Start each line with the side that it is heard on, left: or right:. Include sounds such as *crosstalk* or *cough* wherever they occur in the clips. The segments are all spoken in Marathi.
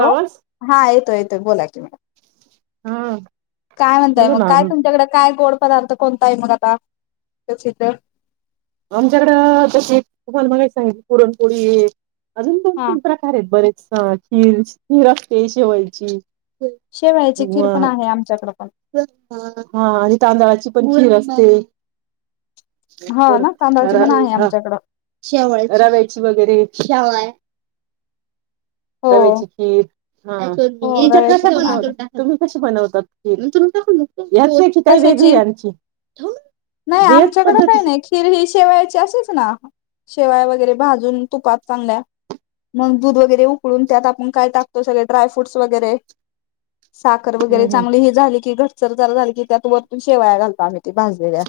left: हो
right: आवाज
left: हा येतोय-येतोय बोला की मॅडम
right: हा
left: काय म्हणतय
right: बोला
left: मग
right: ना
left: काय तुमच्याकडे काय गोड? पदार्थ कोणता आहे मग आता तोच इथं
right: आमच्याकडं तशी तुम्हाला *unintelligible* पुरणपोळी अजून दोन
left: हा
right: तीन प्रकार आहेत बरेच हा खीर, खीर असते शेवयाची
left: शेवायाची खीर
right: वा
left: पण आहे आमच्याकडे पण
right: हा आणि तांदळाची पण खीर असते.
left: हो ना तांदळाची पण आहे
right: हा
left: आमच्याकडं
right: शवा रावायची वगैरे शेवया
left: हो
right: रव्याची खीर हा
left: हो रव्याची पण आहे
right: तुम्ही कशी बनवता तत नंतरुन टाकून दो
left: कशाची नाही
right: हेच
left: आमच्याकडे
right: पद्धती
left: काही नाही खिर ही शेवायची अशीच ना. शेवया वगैरे भाजून तुपात चांगल्या मग दूध वगैरे उकळून त्यात आपण काय टाकतो सगळे ड्रायफ्रूट्स वगैरे साखर
right: हम्म
left: वगैरे
right: हम्म
left: चांगली हे झाली की घ सर्व चालू झालं की त्यात वरतून शेवया घालतो आम्ही. ते भाजलेल्या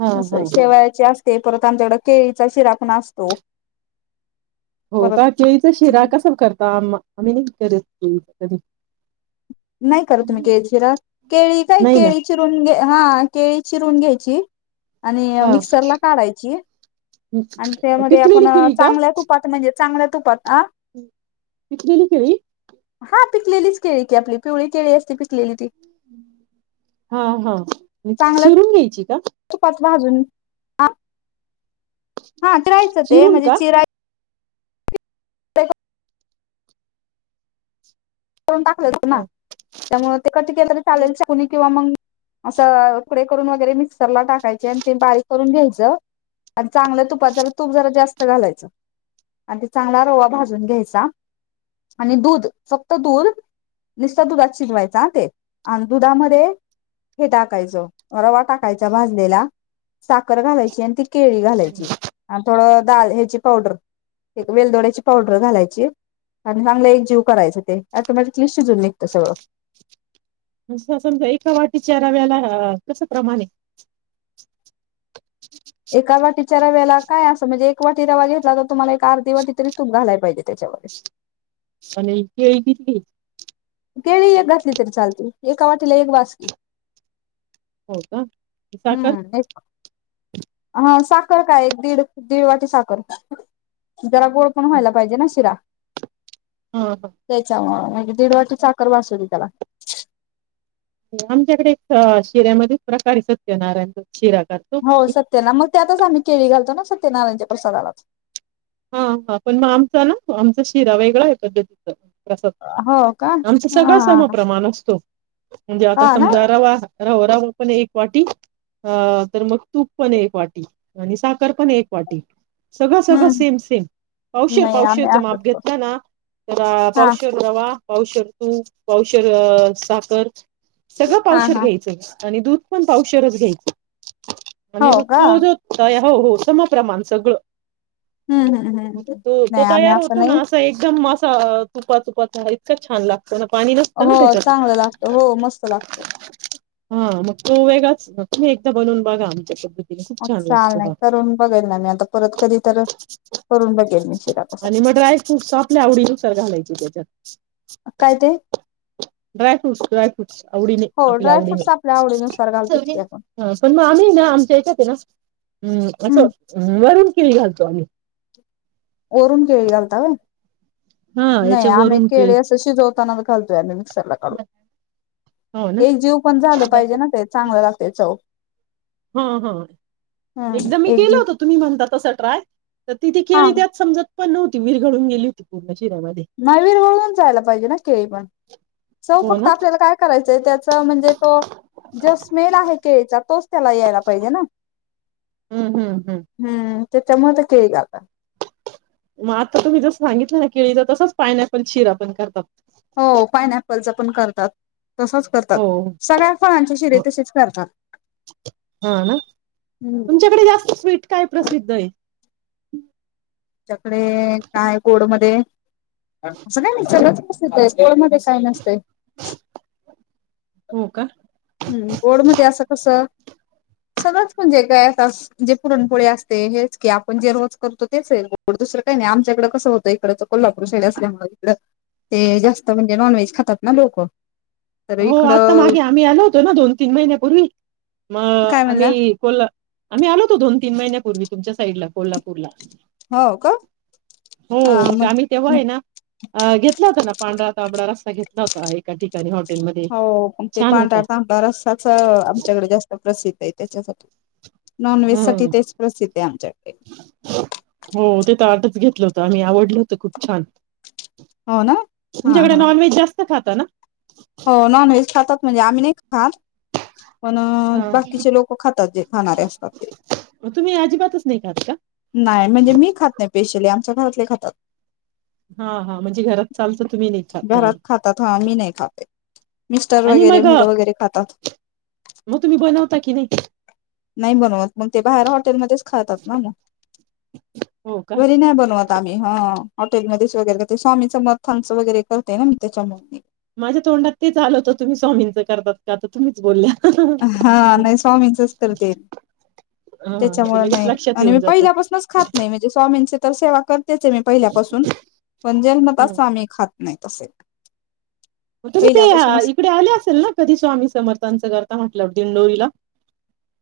right: हा
left: अस
right: हा
left: हाय
right: हा.
left: शेवायाच्या ते परत आमच्याकडं केळीचा शिरा पण असतो.
right: हो
left: परत
right: का केळीचा शिरा कसा करता आम आम्ही नाही करत केळीचा कधी.
left: नाही करत तुम्ही केळीचा शिरा केळी काय
right: नाही ना
left: केळी चिरुण घ्या हा केळी चिरून घ्यायची. आणि
right: हा
left: मिक्सरला काढायची आणि त्यामध्ये
right: पिकलेली
left: आपण
right: केळी का?
left: चांगल्या तुपात म्हणजे चांगल्या तुपात आ
right: पिकलेली केळी
left: हा पिकलेलीच केळी की आपली पिवळी केळी असत्याती.
right: हा हा
left: चांगल्या
right: चिरून घ्यायची का?
left: तुपात भाजून हा हा ते राहायचं ते
right: चिरून
left: म्हणजे
right: का?
left: चिरा ते तळून टाकल होत आपण ना
right: हं.
left: त्यामुळ ते कट केलेल चालेल चाकुनी किंवा मग असं तुकडे करून वगैरे मिक्सरला टाकायचे आणि ते बारीक करून घ्यायचं आणि चांगलं तुपात जरा तूप जरा जास्त घालायचं आणि ते चांगला रवा भाजून घ्यायचा आणि दूध फक फक्त दूध निसत दुधात शिजवायचा ह ते आणि दुधामध्ये हे टाकायचं रवा टाकायचा भाजलेला साखर घालायची आणि ती केळी घालायची आणि थोडं दाल ह्याची पावडर एक वेलदोड्याची पावडर घालायची आणि चांगल एक जीव करायच ते. आता माझ क्लि शीजून निघतंय सगळं.
right: अस समजा एका वाटीच्या रव्याला कस प्रमाण ए? *inaudible*
left: च्या रव्याला काय अस म्हणजे एक वाटी रवा घेतला तर तुम्हाला एक अर्धी वाटी तरी तूप घालाय पाहिजे त्याच्यामध्ये
right: आणि केळी किती घ्यायची?
left: केळी एक घातली तरी चालते एका वाटीला एक बासकी.
right: होय का ती साखर,?
left: अ साखर काय एक दीड, दीड वाटी साखर. जरा गोड पण
right: हो.
left: व्हायला पाहिजे ना शिरा
right: हा हा
left: त्याच्यामुळ दीड वाटी साखर बास होइल त्याला
right: आमच्याकडे एक शिऱ्यामध्ये प्रकारे आहे सत्यनारायणचा. शिरा करतो.
left: हो सत्यांना मग त्यातच आम्ही केळी घालतो ना. सत्यनारायणच्या प्रसादालाच
right: हा हा पण मग आमचा ना आमचा शिरा वेगळा आहे पद्धतीचा प्रसाद
left: हो का
right: आमचं
left: हा
right: सगळं सम प्रमाण असतो म्हणजे आता
left: हा ना
right: समजा रवा रवा रवा पण एक वाटी अ तर मग तूप पण एक वाटी आणि साखर पण एक वाटी सगळं सगळं
left: हम्म
right: सेम सेम पावशर
left: नाही आम्ही
right: पावशरच
left: असंच
right: माप
left: करतो
right: घेतलं ना तर
left: हा
right: पावशर रवा पावशर तूप पावशर अ साखर सगळं
left: हा
right: पावशर
left: हा
right: घ्यायचं आणि दूध पण पावशरच घ्यायचं आणि
left: हो
right: मग
left: का
right: तोजो त हो हो समप्रमाण सगळं
left: हम्म हम्म हम्म
right: तो तो
left: नाही आम्ही
right: तयार होतो ना
left: नाही
right: असं एकदम मस्त तुपा तुपाचा इतका छान लाग
left: हो चांगला लागतो हो मस्त लागतो
right: हा मग तो वेगाच मग तुम्ही एकदा बनवून बघा आमच्या पध्द
left: आज चाल नाही करून बघाल ना मी आता परत कधी तर करून बघेल मी शिरा कसा
right: आणि मग ड्राय फ्रूटस आपल्या आवडीनुसार घालायचे त्याच्यात
left: काय ते
right: ड्रायफ्रूटस ड्रायफ्रूटस आवडीने
left: हो
right: आपल्या आवडीने
left: ड्रायफ्रूट्स आपल्या आवडीनुसार घालतोच
right: चवीने
left: की आपण
right: हा पण मग आम्ही आहे ना आमच्या हच्यात आम् आहे ना् आम्
left: हम्म
right: असं वरून केळी घालतो दोन्ही
left: वरुण केळी घालता होय
right: हा
left: नाही
right: याच्या
left: आम्ही
right: वरून
left: केळी असं शिजवताना व घालतोय आम्ही मिक्सर ला काढून
right: हो ना
left: एक जीव पण झालं पाहिजे ना ते चांगलं लागतयं चव
right: हम्म हम्म
left: हम्म
right: एकदा मी
left: एक
right: केलं
left: जीव
right: होत तुम्ही म्हणता तसं ट्राय त तिथं
left: हा
right: केळी त्यात समजतं पण नव्हती विरघळून गेली होती पूर्ण अ
left: नाही विरघळून जायला पाहिजे ना केळी पण चव
right: हो
left: फक्त
right: ना
left: आपल्याला काय करायचंय त्याचं म्हणजे तो जो स्मेल आहे केळीचा तोच त्याला यायला पाहिजे ना
right: हम्म हम्म हम्म‌्
left: त्याचं मुळं ते केळी गाब-
right: मग आता तुम्ही जसं सांगितलं ना केळीचा तसचं पायन्यापलं शिरा पण करतात.
left: हो पायन्यापल चा पण करतात. तसच करतात
right: हो
left: सगळ्या फळांची शिरे तशीच करतात
right: हा ना
left: हम्म
right: तुमच्याकडे जास्त स्विट काय प्रसिद्ध आहे. *inaudible*
left: अमच्याकडे काय गोड मध्ये असं काय नाही सगळंच प्रसिद्ध आहे असं गोड मध्ये काय नसतयं.
right: हो का
left: हम्म गोड मध्ये असं कसं सगंळच म्हणजे काय आता जे पुरणपोळी असते हेच की आपण जे रोज करतो तेच हे दुसरं का नाही आमच्याकडं कसं होतंय इकडचं कोल्हापूर साइड असल्यामुळे इकड ते जास्त म्हणजे नॉनव्हेज खातात ना लोकं.
right: हो आता मागे आम्ही आलो होतो ना दोन तीन महिन्यापूर्वी. मग
left: काय म्हणला
right: आम्ही कोल्हा आम्ही आलो होतो दोन तीन महिन्यापूर्वी तुमच्या साईड ला कोल्हापूरला.
left: हो का
right: हो मग आम्ही तेव्हा आहे ना अ घेतला होता ना पांढरा तांबडा रस्सा घेतला होता एका ठिकाणी हाॅट
left: हो पण ते पांढरा तांबडा रस्साचं आमच्याकडे जास्त प्रसिद्ध आहीत. त्यांच्यासाठी नॉन व्हेज साठी
right: हम्म
left: तेच प्रसिद्ध आहे आमच्या
right: हो ते ताटचं घेतलं होतं आणि आवडलं होतं खूप छान.
left: हो ना हा
right: तुमच्याकडे
left: हा
right: नॉनव्हेज जास्त खात ताना
left: हो नॉन व्हेज खातात म्हणजे आम्ही नाही खात. पण
right: हा
left: बाकीचे लोक खातात जे खाणारे असतात ते
right: तुम्ही अजिबातच नाही खात का?
left: नाही म्हणजे मी खात नाही स्पेशली आ आमच्या घरातले खातात.
right: हा हा म्हणजे घरात चालतं तुम्ही नाही खाता.
left: घरात खातात हा मी नाही खाते मिस्टर
right: आणि
left: वगैरे
right: मग
left: मुलं वगैरे खातात
right: मग तुम्ही बनवता कि नाही?
left: नाही बनत मग ते बाहेर हॉटेलमध्येच खातात ना मग.
right: हो का?
left: घरी नाही बनवत. आम्ही ह हॉटेलमध्येच वगैरे करते स्वामी समर्थाचं वगैरे करते ना मी त्याच्यामुळे
right: माझ्या तोंडात तेच आल होतं तुम्ही स्वामींचं करतात का तर तुम्हीच बोलल्या.
left: हा
right: हं,
left: नाही स्वामींचच करते
right: हां, ते
left: त्याच्यामुळे
right: लगेच
left: नाही
right: लक्षात
left: आणि
right: येऊन
left: मी
right: जातं.
left: पहिल्यापासूनच खात नाही म्हणजे स्वामीचं तर सेवा कर त्याचे मी पहिल्यापासून म्हणजे जन्मताचं आम्ही खात नाही तस
right: तुझी ते इकडे आले असेल ना कधी स्वामी समर्थांचं करता दिंढोरीला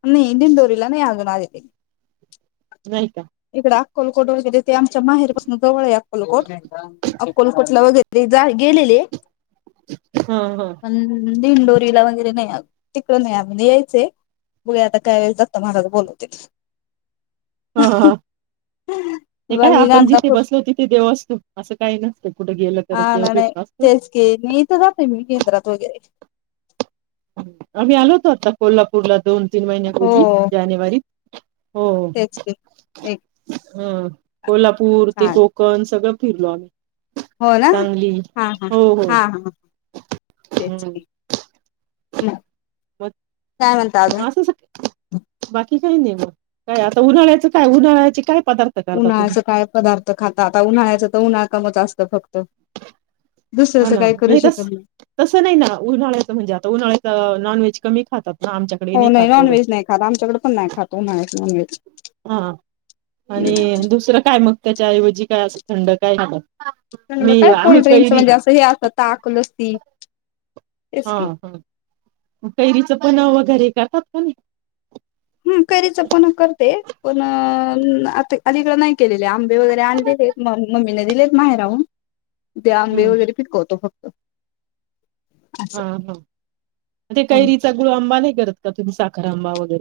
left: नाही दिढोंरीला नाही आजुन आले *inaudible*
right: नाही
left: इकड अक्कोलकोट वगैरे ते आमच्या माहेर पासून जवळ आहे अक्कोलकोट, अक्कोलकोटला वगैरे गेलेले
right: *inaudible* हा हा
left: पण दिंडोरीला वगैरे नाही आले तिकड नाही यायचंय बघुया आता काय जत्रेला बोलवतील
right: हा हा ते काय
left: बाकी
right: आपण जिथे
left: गाणगापूर
right: बसलो तिथे देव असतो असं काही नसतं कुठे गेलं तर
left: हा
right: देव
left: ना नाही
right: भेटत असतो.
left: तेच की मी इथं जाते मी केंद्रात वगैरे
right: आम्ही आलो होतो आता कोल्हापूर ला दोन तीन
left: हो
right: महिन्यापुर्वी जानेवारी *inaudible*
left: तेच की एक
right: हम कोल्हापूर ते
left: चार
right: कोकण सगळं फिरलो आम्ही
left: हो ना
right: सांगली.
left: हा हां
right: हो, हो.
left: हा हा तेच
right: हं.
left: की, हम्
right: बाकी क काही नाही म काय आता उन्हाळ्याचं काय उन्हाळ्याची काय पदार्थ करता तुम्ही
left: उन्हाळचं काय पदार्थ खातात आता उन्हाळ्याचं तर उन्हा क म जास्त खप
right: हा ना नाही तस तस नाही ना उन्हाळ्याच म्हणजे आता उन्हाळ्याच नॉन व्हेज कमी खातात ना आमच्याकडे
left: हो नाही
right: खात एवढं
left: नॉनव्हेज नाही खाता आमच्याकडे पण नाही खात उन्हाळ्यात नॉनव्हेज
right: हा आणि दुसरं काय मग त्याच्याऐवजी काय अस थंड काय *unintelligible*
left: र
right: मी
left: काय
right: आम्ही
left: कोल्ड्रिंकस
right: कैरी
left: म्हणजे असं हे असत ताक, लस्सी ते
right: हा- हा कैरीच पणं वगैरे काय? *unintelligible*
left: हम कैरीच पण करते, पण आता अं अलीकडे नाही केलेले, आंबे वगैरे आणलेले, मम मम्मीने दिलेत माहेराहून. त्या आंबे
right: हम्म
left: वगैरे पिकवतो फक्त.
right: हा
left: असं
right: - हा. ते कैरीचा गुळआंबा नाही करत, *inaudible* तुम्ही साख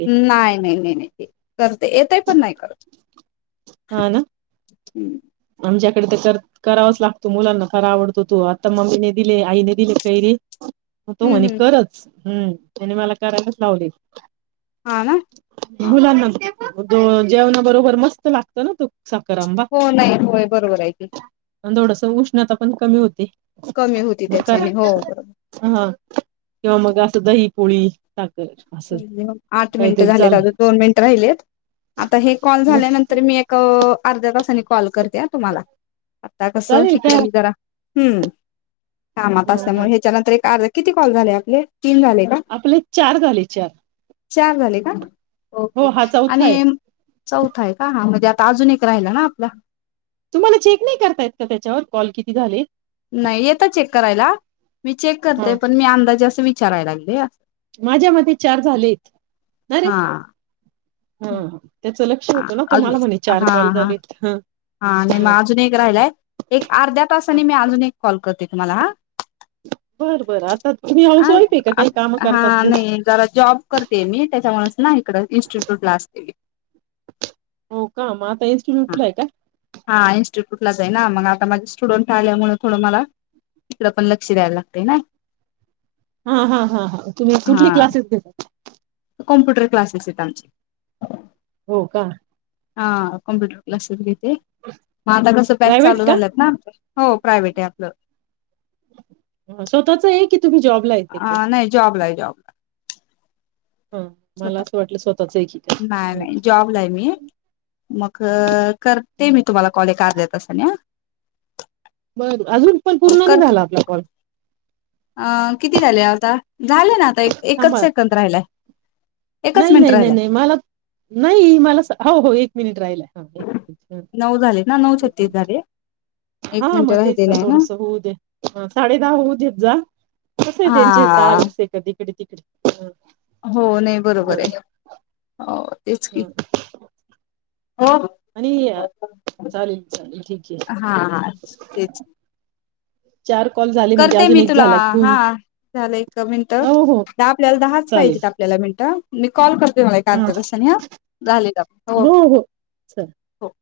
left: नाही नाही नाही नाही ते, करते येतय पण नाही करत.
right: हा ना.
left: हम्
right: आमच्याकडे तर कर करावाच लागतो. मुलांना फार आवडतो तो, आता मम्मीे दिले, आईने दिले कैरी. हो तो म्हणे
left: हम्म
right: करच. हम्, त्याने मला करायलाच लावली.
left: हा ना हा
right: मुलांना *inaudible* जेव जेवणा बरोबर मस्त लागतं ना तो. साखर आंबा
left: हो नाही, होय. बरोबर आहे की.
right: थोडसं उष्णता पण कमी होते.
left: कमी
right: *unintelligible*
left: होती त्याच्याने हो बरोबर
right: हा किंवा मग असं दहीपोळी. *unintelligible*
left: *unintelligible* आठ मिनिटं झालेत, अजून दोन मिनिट राहिलेत, आता हे कॉल
right: मग
left: झाल्यानंतर मी एक अ अर्ध्या तासांनी कॉल करते. द्या तुम्हाला. आता कसं,
right: चालेल काय
left: *unintelligible* जरा हं. कामात
right: हा हा
left: असल्यामुळे ह्याच्यानंतर एक अर्ध्या ए किती कॉल झाले आपले? तीन झाले का
right: आपले चार झाले. अच्छा.
left: चार झाले का? ओके
right: चौथा
left: आणि
right: आहे
left: चौथाय का हा म्हणजे आप आता अजून एक राहिला ना आपला.
right: तुम्हाला चेक नाही करतायेत का त्याच्यावर, कॉल किती झाले?
left: नाही येतं चेक करायला, मी चेक
right: ह
left: करते पण मी अंदाजे असं विचा विचारय लागलेया.
right: माझ्या मते चार झालेत. *unintelligible* रे
left: हा
right: हा हा त्याच लक क्ष
left: हा
right: होत ना
left: अजून
right: तुम्हाला म्हणे चार
left: हा
right: कॉल
left: हा
right: झालेत ह
left: हा नाई म अजून एक राहिलाय एक अर्ध्या तासाने मी अजून एक कॉल करते. तुमाला हा
right: बरं बरं आता तुम्ही हाऊस वाईफ आहे का
left: आ
right: काही कामं
left: आ हा
right: करतात ते
left: नई जरा जॉब करते मी त्याच्यामुळच नाही. इकडं इन्स्टिट्यूटला असते मी
right: हो का! म आता
left: हा
right: इन्स्टिट्यूटलाय का?
left: हा इन्स्टिट्यूटलाच हाय ना मग आता माझे स्टुडंट आल्यामुळ थोडं मला तिकड पण लक्ष द्यायला लागतय ना.
right: हा हा हा हा तुम्ही
left: हा
right: कुठली क्लासेस घेतात?
left: कॉम्प्युटर क्लासेस येत आमचे
right: हो का?
left: हा कंप्यूटर क्लासेस घे ते म आता कसं बॅस‌‌
right: प्रायव्हेट
left: चालू झाल्यात ना. हो प्रायव्हेट ये आपलं
right: अ स्वतःच ये कि तुम्ही जॉबलाये तिकडे
left: अ नाही जॉबला आहे
right: ह मला
left: जॉबला
right: असं वाटलं स्वतःचेय की
left: नाही
right: काय हं.
left: नाही जॉबलाय मी मग क करते मी तुम्हाला कॉल एक अर्ध्या तासाने अ
right: बर अजून पण पूर्ण नई झाला आपला कॉल
left: अ किती झाले आता, झाले ना. आता एक एकच
right: थांबा
left: सेकंद राहिलाय. एकच
right: नाही
left: मिंट
right: नाही नाही
left: राहिलाय.
right: नाही मला नाई मला स हो हो एक मिनिट राहिलाय. हा एक मिनिट
left: नऊ झालेत ना, नऊ छत्तीस झाले. एक
right: हा
left: मिनिट
right: मग तेच ना
left: राहिलेला आहे
right: थोडस होऊ दे, ह साडे दहा होऊ देत जा कसये त्यांचे
left: हा
right: तासये कधी इकडे तिकडे ह
left: हो नाई बरोबर आय *unintelligible*
right: ह
left: ओ हा
right: चालेल चालेल ठीक आहे
left: हा तेच
right: चार कॉल झाले म्हणजे
left: करते
right: अजून
left: मी
right: एक
left: तुला
right: झाला की
left: हा
right: होऊन
left: झालं एक मिनटं
right: हो हो
left: दहा आपल्याला दहाच
right: चालेल
left: पाहिजेत आपल्याला मिनटं मी कॉल कर दे एक मला
right: हा
left: अर्ध्या तासाने ह झालेत आपले हो हो
right: चालेल
left: हो